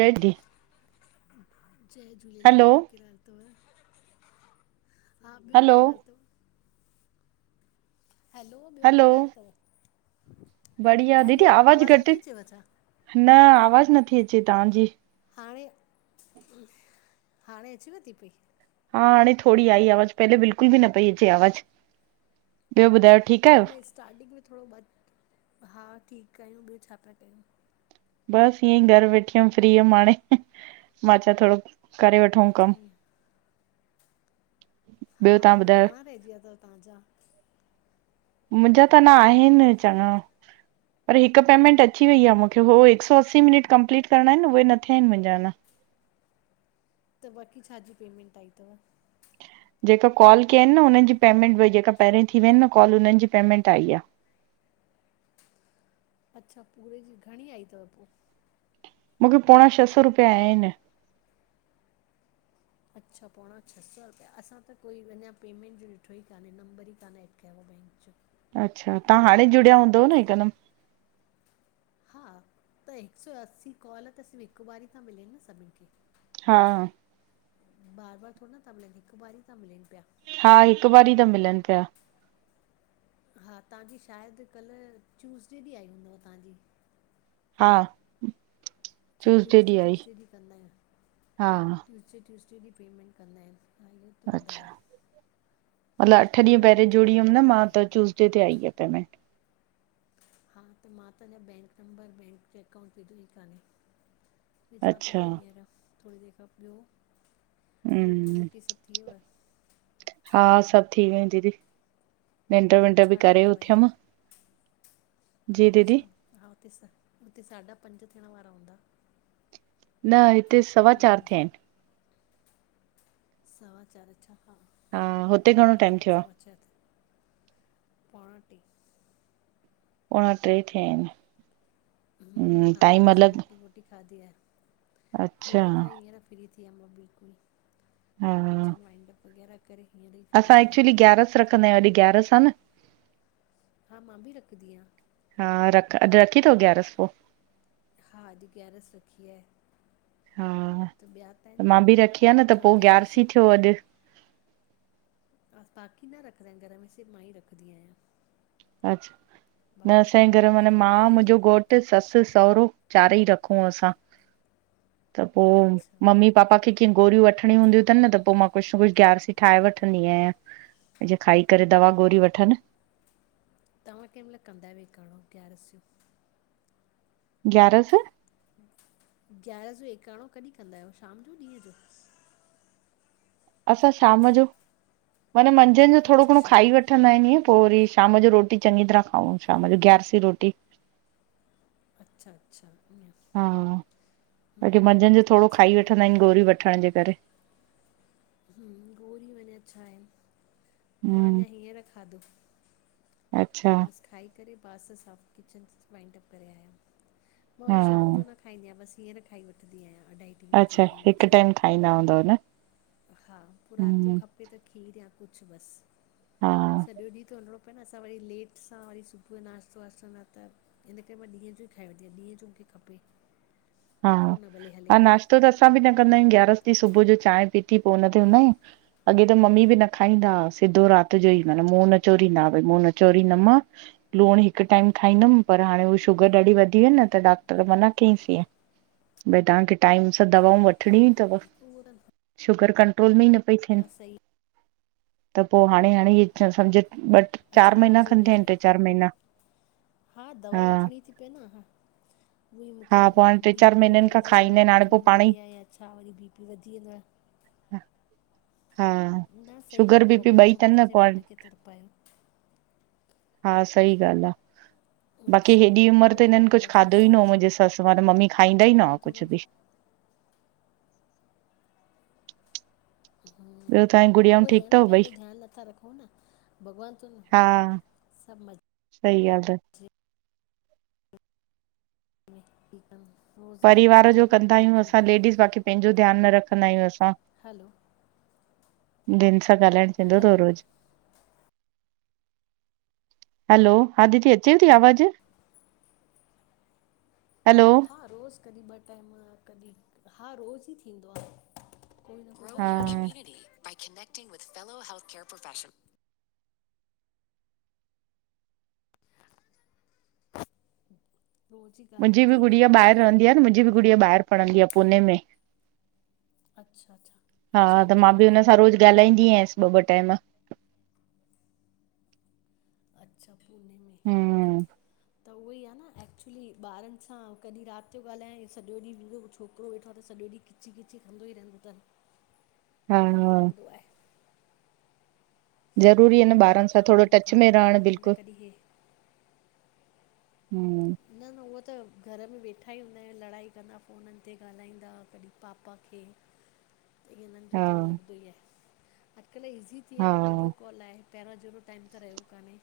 जल्दी। जय झूलेलाल! हलो ॿियो, केरो हाल तव? हा! ॿियो हलो कहिड़ा हाल तव? अथव हा ॿियो कहिड़ा हाल अथव हैलो ॿियो हलो! कहिड़ा हाल अथव बढ़िया! दीदी हैलो आवाज आवाज़ घट नथी अचेव छा न! आवाज़ु नथी अचे तव्हांजी। हाणे, हाणे अचेव ती पई? हा! हाणे थोड़ी आई आवाज़ु, पहले बिल्कुल बि न पई अचे आवाज़ु। ॿियो ॿुधायो ठीकु आहियो? न स्टार्टिंग में थोड़ो ब हा, ठीकु आयूं, ॿियो छा पिया कयो? बस ईयईं घरु वेठी हुअमि फ्री हुअमि हाणे मां छा थोड़ो करे वठऊं अच्छा कमु। ईअं हा! ॿियो तव्हां ॿुधायो घणा रहिजी विया तव तव्हांजा? मुंहिंजा त अना आहिनि चङा। पर हिकु पेमेंट अची वई आ मूंखे। हो, हिक सौ असी मिनट कंप्लीट करणा आहिनि न। उहे न थिया आहिन मुंहिंजा अना। त बाक़ी छा जी पेमेंट आई अथव? जेका कॉल कया आहिनि न। उननि जी पेमेंट हुई जेका पहिरीं थी विया आहिनि न कॉल उननि जी पेमेंट आई आ। अच्छा! पूरे जी, घणी आई तव पोइ? मूंखे पोणा छह सौ रुपया आया आहिनि। अच्छा! पोणा छह सौ रुपया। असां त कोई अञा पेमेंट जो ॾिठो ई कान्हे नंबर ई कान एॾ कयोआ बैंक जो। अच्छा तव्हां हाणे जुड़िया हूंदव न हिकदमि हा त हिक सौ अस्सी कॉल त सिर्फ़ु हिकु वारी था मिलनि न सभिनि खे हा हा बार बार थोड़ी न था मिलनि हिकु बार ई था मिलेनि पिया हा हिकु बारी त मिलनि पिया हा तव्हांजी शायदि कल्ह ट्यूसडे ॾींहुं आई हुंदव तव्हांजी हा सिर्फ ट्यूसडे ट्यूसडे ॾींहुं कंदा आहियूं हा ट्यूसडे ट्यूसडे ॾींहुं पेमेंट कंदा आहिनि तव्हां इहो त ॿुधायो अच्छा मतिलबु अठ ॾींहुं पहिरें विधो ई जुड़ी हुयमि अञा न बै मा त ट्यूसडे ते आई आ पेमेंट अउं त मां त अञा बैंक नंबर बैंक जो अकाउंट विधो ई कोन्हे विझां थी अच्छा पई हींअर थोरी देरि खां ॿियों रोटी हम्म वोटी सभु थियव हा सभु थी वयूं दीदी निंड विंड बि छा करे ठातव अॼु उथियमि जी अच्छा दीदी हा हुते हुते साॾा पंज थियण वारा हूंदा न हिते सवा चारि हम्म, थिया आहिनि सवा चार छा हा हुते हा घणो राइट टाइम राइट थियो आहे सवा चार पोणां टे पोणां टे थिया आहिनि हुं हम्म, हाणे न टाइम अलॻि असां रोटी वोटी खाधी आहे अच्छा रोटी खाई हींअर फ्री थी वियमि मां बिल्कुलु हा किचन वाइंडअप वग़ैरह करे हींअर ई फ्री असां थी आहियूं एक्चुली ग्यारस रखंदा आहियूं अॼु ग्यारस आ न। हा मां बि रखदीआं। हा रख अॼु रखी तव ग्यारस पो हा अॼु ग्यारस रखी आहे हा त ॿिया त आहिनि मां बि रखी आ न त तव्हां पो ग्यारस ग्यारसी थियो अॼु बाक़ी न रखंदा आहिनि घर में सिर्फ़ मां ई रखंदी आहियां अच्छा न बाक़ी कान असांजे घर में रखंदा आहिनि मां मुंहिंजो घोटु ससु सहुरो चारेई रखूं असां त पोइ अच्छा मम्मी पापा खे कीअं गोरियूं वठणी हूंदियूं अथनि त पोइ मां कुझु न कुझु ग्यारसी ठाहे वठंदी आहियां जियं खाई करे दवा गोरी वठनि तव्हां केंहिं महिल कंदा आहियो एकाणो ग्यारस जो ग्यारह ग्यारस जो एकाणो कॾहिं कंदा आहियो शाम जो ॾींहुं जो असां शाम जो माना मंझंदि जो थोड़ो अच्छा घणो अच्छा खाई वठ वठंदा आहिनि इअं पोइ वरी शाम जो रोटी चङी तरह खाऊं शाम जो ग्यारसी रोटी अच्छा अच्छा ईअं हा बाक़ी हम्म मंझंदि जो थोड़ो खाई सही आहे वठंदा आहिनि गोरी वठण जे करे हुं गोरी में छा आहे मां हम्म अञा हींअर खाधो अच्छा बसि खाई करे किचन बासंण साफ किचव वाइंडअप करे आयलि मा हा वरी शाम जो न खाईंदी आहिया, बसि हींअर खाई वठंदी आहिया अढाई। टी बजे अच्छा ॿी हिकु बजे टाइम खाईंदा हूंदव न? हा, पो राति जो हम्म खपे त खीरु या कुझु हा बसि सॼो ॾींहुं त हुलणो न असां वरी लेट सां वरी सुबुह जो नाश्तो वाश्तो न त इन करे मां ॾींहुं जो ई खाए वठी आहियां, ॾींहं जो मूंखे खपे। हा, पोइ न भले हले हा नाश्तो त असां बि न कंदा आहियूं ग्यारस ॾींहुं सुबुह जो चांहि पीती पो हुन ते हूंदा आहियूं। अॻे त मम्मी बि न खाईंदा आ, सिधो राति जो ई माना मुंहुं न चोरींदा भई मुंहुं न चोरींदमा। लूणु हिकु टाइम खाईंदमि पर हाणे हूअ शुगर ॾाढी वधी वई न त डॉक्टर मना कईंसींं हिय। भई तव्हांखे टाइम सां दवाऊं वठणियूं हम्म ई तव, उहो त शुगर कंट्रोल में ई न पई थीअन, हा सही त पो हाणे हाणे हे समझ ॿ चार अच्छा महीना आवाज़ उहो खनि थिया आहिनि, कजे टे चार महीना, हा। हि थी पए न, हा उअंई हा मूंखे पोइ हाणे टे चारि बीपी महीननि खां वग़ैरह जी खाईंदा दवाई आहिनि हाणे पोइ वठिणी पाण हूंदी ई आ या छा, वरी बीपी वधी वेंदो आ। ह हा शुगर, बीपी ॿई तनि न पो हाण। त पयो हा सही ॻाल्हि आ। बाक़ी अच्छा हेॾी उहो उमिरि त ई आहे हिननि कुझु उमिरि जे खाधो ई हिसाब न हो सां मुंहिंजी ससु वारा, मम्मी खाईंदा ई न भॻवानु हुआ थोरो कुझु बि। ॿियो तव्हांजी गुड़ियाऊं उहो ईं ठीकु आ न, थव ॿई? पंहिंजो ध्यानु नथा रखऊ न, भॻवान थो न हा सभु म सही ॻाल्हि त ठीकु आ न पो परिवार जो कंदा आहियूं असां लेडीज़, बाक़ी पंहिंजो ध्यानु न रखंदा आहियूं असां। हलो दिन सां ॻाल्हाइण थींदो तव हैलो रोज़ु? हलो, हा दीदी अचेव ती आवाज़? हलो हा रोज़ु कॾी ॿ टाइम कॾी, हा रोज़ु ई थींदो आ। हा [unintelligible] connecting with fellow health care profession रोज़ ई ॻाल्हाए मुंहिंजी बि थी गुड़िया वेंदो ॿाहिरि आहे रहंदी आ न, मुंहिंजी बि गुड़िया ॿाहिरि पढ़ंदी आ पूने में। अच्छा अच्छा, हा अच्छा त हिते मां बि कानि हुन सां तव। रोज़ ॻाल्हाईंदी आयासि ॿ ॿ टा़इम। अच्छा पूने में, हम्म त उहई आ न ए एक्चुली ॿारनि सां कॾी रात जो ॻाल्हाय सॼो ॾींहुं मुहिजो हो छोकिरो वेठो आ त सॼो ॾींहुं खिची खिची कंदो ई रहंदो तनि। हा त इएं लॻंदो आहें। ज़रूरी आ ॾींहुं न कोई हे ॿारनि सां काम थोडो उहो टच काम में रहणु ॻाल्हाईंदा बिल्कुलु कॾहिं हे हूम्म न न, उह त घर में वेठा ईं हूंदा आहिनि, लड़ाई कंदा, फ़ोननि ते ॻाल्हाईंदा, कॾी पापा खे [inaudible] त इननि जो त हा ईय लॻंदो ई आहे, अॼुकल्ह ईज़ी थी हा, वियो आ वीडियो कॉल आहें पहिरों जहिड़ो टाइम त रहियो कान्हे।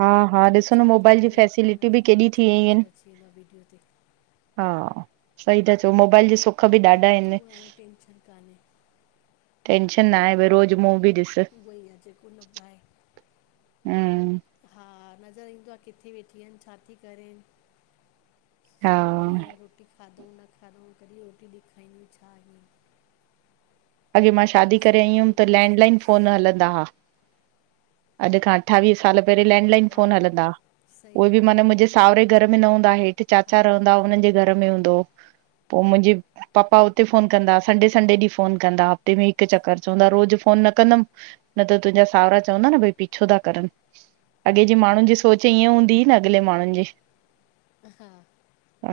हा हा ॾिसो न मोबाइल जी फैसिलिटी ब़ि परेसां बि नज़र अची वेंदो आ वीडियो ते हा सही ता चओ मोबाइल ॾिसो हा तू हाणे टेन्शन कान्हे। टेंशन न आहे, भई रोज़ मु बि ॾिस। उहो ई आ, जेको न पाए [unintelligible] हम हा, नज़र ईंदो आ, किथे वेठी आहिनि, छा थी करे। हा, सुम्ही पई आहिन रोटी खाधऊं न खाधऊं कॾहिं रोटी ॾेखारींदियूं छा ईअं अॻे मां शादी बसि करे इहो आई हुयमि टाइम त पास थी वियो लैंडलाइन फ़ोन हलंदा हुआ। अॼु खां अठावीह साल पहिरि लैंडलाइन हा फोन हलंदा आ सही उए बि माना मुंझे सावरे घर में न हूंदा आ, हेठि हा चाचा रहंदा, हुननि जे घर में हूंदो हो, पो मुंहिंजी पपा हुते फोन कंदा, संडे संडे ॾींह फोन कंदा, हफ़्ते में हिक चक्कर, चवंदा रोज फोन न कंदमि। न त तुंहिंजा सावरा चवंदा न भईं पीछो था करनि। अॻे जे माण्हुन जी सोच ईअं हूंदी न, अॻिले माण्हुन जी हा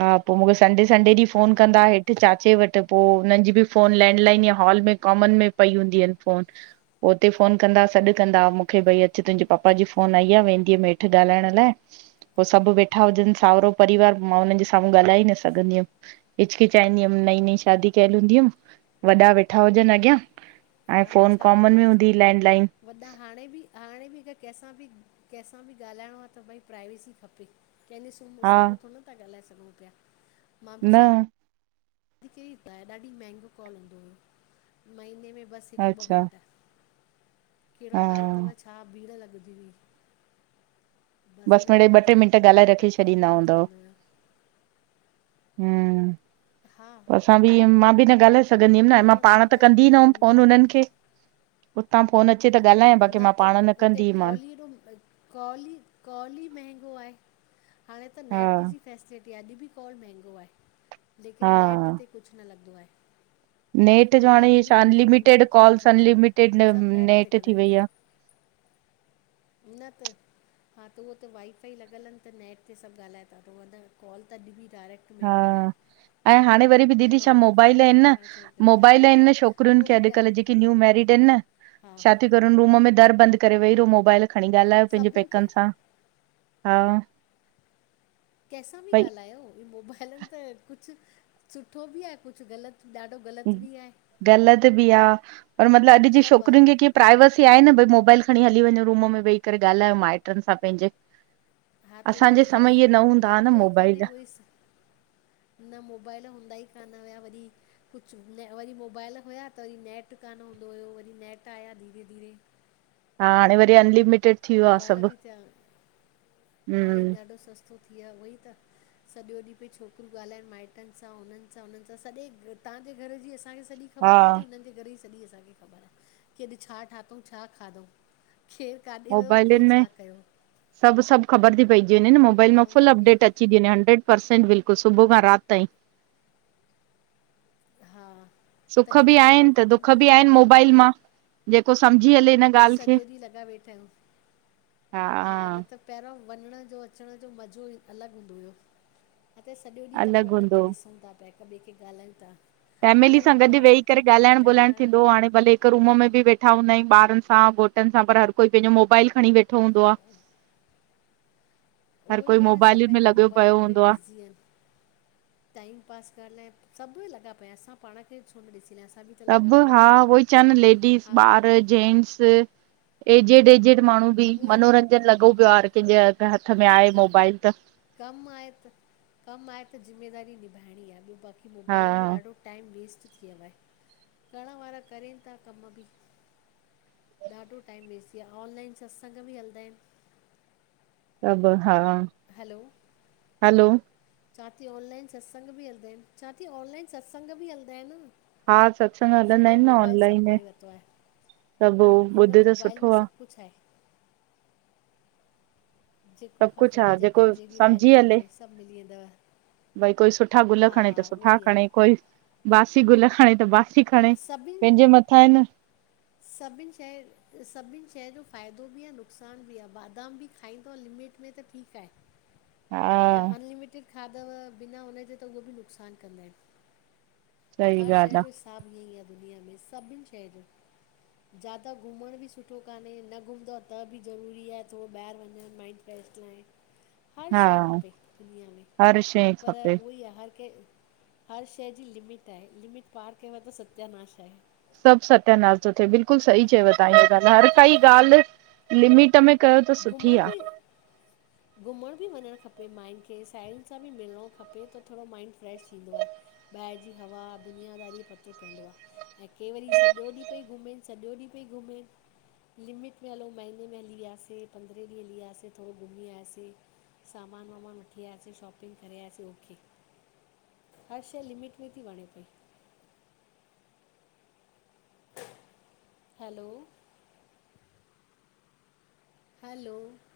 हा, पो मूंखे संडे संडे ॾींह हा फोन हा कंदा, हेठि चाचे वट। पो हुननि जी बि फोन लैंडलाइन या हॉल में कॉमन में पई हूंदी आहिन फोन पो हुते फोन कंदा सॾु कंदा मूंखे भई अच तुंहिंजे पपा जी अच्छा फोन आईं आ वेंदीअ मे हेठि ठ ॻाल्हाइण लाइ पो सब वेठा हुजनि साहुरो परिवार मां उननि जे साम्हूं ॻाल्हाए ई न सघंदी हुअमि। हिचकिचाईंदी हुअमि नई नईं शादी कयल हूंदी हुअमि वॾा वेठा हुजनि अॻियां ऐं तव्हां फोन छा कॉमन में ॻाल्हाइजे हूंदीही लैंडलाइन वॾा हाणे बि हाणे बि कंहिंसां बि कंहिंसां बि ॻाल्हाइणो आहे त भई प्राइवेसी खपे कंहिं कहिंजे हा साम्हूं थोड़नता ॻाल्हाए सघऊं प्या मां बि न शादी [unintelligible] ॾाढी महांंगो कॉल हूंदो हो महीने में बस बस हिक ॿ अच्छा मिंट कहिड़ो हा हाल तव छा भीड़ लॻंदी हुई। बसि इन खां मिड़ेई ॿ टे वधीक मिंट कान ॻाल्हाए रखी फट छॾींदा ख़तमु थी हूंदव वेंदो हुयो। हम्म। हा पो असां उहो बि ई मां बि न ॻाल्हाए सघंदी हुअमि न मां फ़ोन पाण त हूंदा हुया कंदी न मुंहिंजी हुअमि फोन मम्मी हुनननि खे उतां फोन अचे त ॻाल्हायां बाक़ी न मां पाण न कंदीहीमान। कॉल ई कॉल ई महंगो आहे हाणे त हा नेट जी फैसिलिटी टी अॼु बि कॉल महंगो आहे लेकिन नेट हा ते कुछ न लॻंदो आहे। नेट जो फ़ोन त हाणे अॼु बि छा वीह अनलिमिटेड पंजवीह रुपया कॉल्स कुझु अथनि अनलिमिटेड लेकिन सभु ते नेट थी वेई ॻाल्हाइण आ। न त हा त उहो त वाई फाई लॻलनि त नेट ते सब ॻाल्हाए था तञ कॉल त अॼु बि डायरेक्ट टी महांगो आहे। हा ऐं हाणे वरी दीदी पहिरों छा वधीक मोबाइल महांगो आहिन न हूंदो हाणे थोरो घटि आहे उहो मोबाइल ई आहिन न छोकरियुनि उहो खे बि टाइम अॼुकल्ह जेके न्यू मेरिड आहिन न हा। [unintelligible] रूम में दर बंदि करे वेही रहो मोबाइल खणी ॻाल्हायो पंहिंजे सभिनि पैकनि खे सां हा। कंहिंसां बि भई ॻाल्हायो ह मोबाइलनि त कुछ सुठो बि आहे कुछ ग़लत ॾाढो गलत ग़लत बि आ पर मतलब अॼु जे सभु आहे छोकिरियुनि खे की प्राइवेसी आहे न भई मोबाइल खणी हली वञो रूम में वेही करे ॻाल्हायो माइट्रनि सां पंहिंजे। हा त उहो असांजे समय इहे न त हूंदा [unintelligible] हा न लॻदो ई मोबाइल कान्हे उहे ईस् न मोबाइल हूंदा ई कान हुया वरी कुछ बि न, वरी मोबाइल हुया त वरी नेट कान हूंदो हुयो, वरी नेट आया धीरे धीरे। हा, हाणे वरी अनलिमिटेड। थी वियो आ मोबाइल सभु बि थ्या, हाणे हम्म ॾाढो सस्तो थी व्यो आ उहोई त। सॼो ॾींहुं पई छोकिरयूं ॻाल्हाइन माइटन सां, हुनन सां हुनन सां, सॼे तहांजे घर जी असांखे स सॼी ख़बर हा पै थी, हुनन जे घर जी स सॼी असांखे ख़बर आ, कि अॼ छा ठाथऊं छा खाधऊं खेर मोबाइल्युन में, सभ सभ ख़बर थी पइजी वञे न, मोबाइल हा मां उहो फुल ई अपडेट अचे आहे अची थी वञे, हंड्रेड परसेंट, बिल्कुल सुबूह खां रात ताईं। हा, सुख तॾी बि त प्यार आहिनि ख़तम दुख थी बि व्या एन, आहिनि दुनिया में। मोबाइल मां जेको सम्झी हले न की सॼो ॾींह लॻा वेठायूं, हा न त पैरों वञण जो, अचण जो, मज़ो ही अलॻ हूंदो हुयो। हा त, सॼो ॾींह त अलॻि फ़ोनन ते हूंदो ॾिसूं ता प्या, हिक ॿे खे ॻाल्हायूं ता। फैमली सां गॾ वेही करे, ॻाल्हाइण ॿोलाइण वारा थींदो हो, हाणे भले हिक रूम में बि वेठा हूंदायूं, ॿारन सां, घोटन सां, पर हर कोई पेंजो मोबाइल खणी वेठो हूंदो आ। हर कोई उहेई आ न, सभ मोबाइलुनि में पैंजे लॻियो पियो मोबाइलन हूंदो में आ बिज़ी एन। टाइम पास करण लाइ, सभ लॻा पया, असां पाण खे छो न ॾिसीं लायूं, असां बि त लॻा सभ पिया हा आहिनि उहोई, चांन लेडीस, हा ॿार, जेंट्स एजेड एजेड माण्हूं बि, उहो ई आहे न मनोरंजन लॻो प्यो आ, हर केंजे हथ में आहे मोबाइल त। कम आहे त, कम आहे त ज़िमेदारी निभाइणी आ, ॿयो बाक़ी हा मोबाइलन में ॾाढो टाइम वेस्ट थीवयो आहे, करण वारा करैन ता कम बि। ॾाढो टाइम वेस्ट थी यो आ, ऑनलाइन सत्संग बि हलंदा एन। सभ हा हलो! हलो चांय थी ऑनलाइन सत्संग बि हलदा एन, चां थी ऑनलाइन सत्संग बि हलदा एन। हा सत्संग हलंदा सॼो आहिनि न मोबाइल सब ऑनलाइन में करे वतो आहे। सभु इन, इन ॿुध त मोबाइल में सुठो आ सब कुछ आहे। जी जेको सभु कुझु खपेव, आ जेंखे जेको जेड़ी लाइन सम्झी हले खपे, सभ मिली वेंदव। भई कोई सुठा गुल हा खणे त उहो सुठा ई खणे, आहे कोई बासी गुल खणे त बासी सभिन - - सभिन शै, सभिन शै जो फ़ाइदो बि आ, नुक़सान बि आ, बादाम बि खाईंदौ लिमिट में, त ठीक आहे। हा त अनलिमिटेड खाधव, बिना हुनजे, त उहे बि नुक़सान कंदा एन। सही हर शै ॻाल्हि आहे जो हिसाब ईंअंईं आ दुनिया में, सभिन शै जो। ज्यादा घुमण बि सुठो कान्हें, न घुमंदौ त बि ज़रूरी आहे, थोरो ॿाहिर वञण माइंड फ्रैश थी वञे। - - हर शै खपे दुनिया में, शइ पर खपे उहोई आ, हर कंहिं हर शै जी लिमिट आहे, लिमिट पार क्यव त सत्यानाश आहे। सभ सत्यानाश तो थे, बिल्कुल सही चयव, तहां हीअ ॻाल्ह, हर काई ॻाल्ह लिमिट में कयो त सुठी घुमण आ बि घुमण बि वञणु खपे माइंन खे साहेड़ियुन सां बि मिलिणो खपे त थोॾो माइंड फ्रैश थींदो आ। ॿाहिर जी हवा दुनियादारी जो पतो पवंदो आ। ऐं के वरी सॼो ॾींहुं पई घुमेन। सॼो ॾींहुं पई घुमेन लिमिट में हलऊ महीने में हली वियासे। पंद्रहें ॾींहं लियासीं थोॾो घुमी आयासीं। सामान वामान वठी आयासीं शॉपिंग करे आयासीं ओके। हर शइ लिमिट में थी वणे पई। हैलो - - हलो - -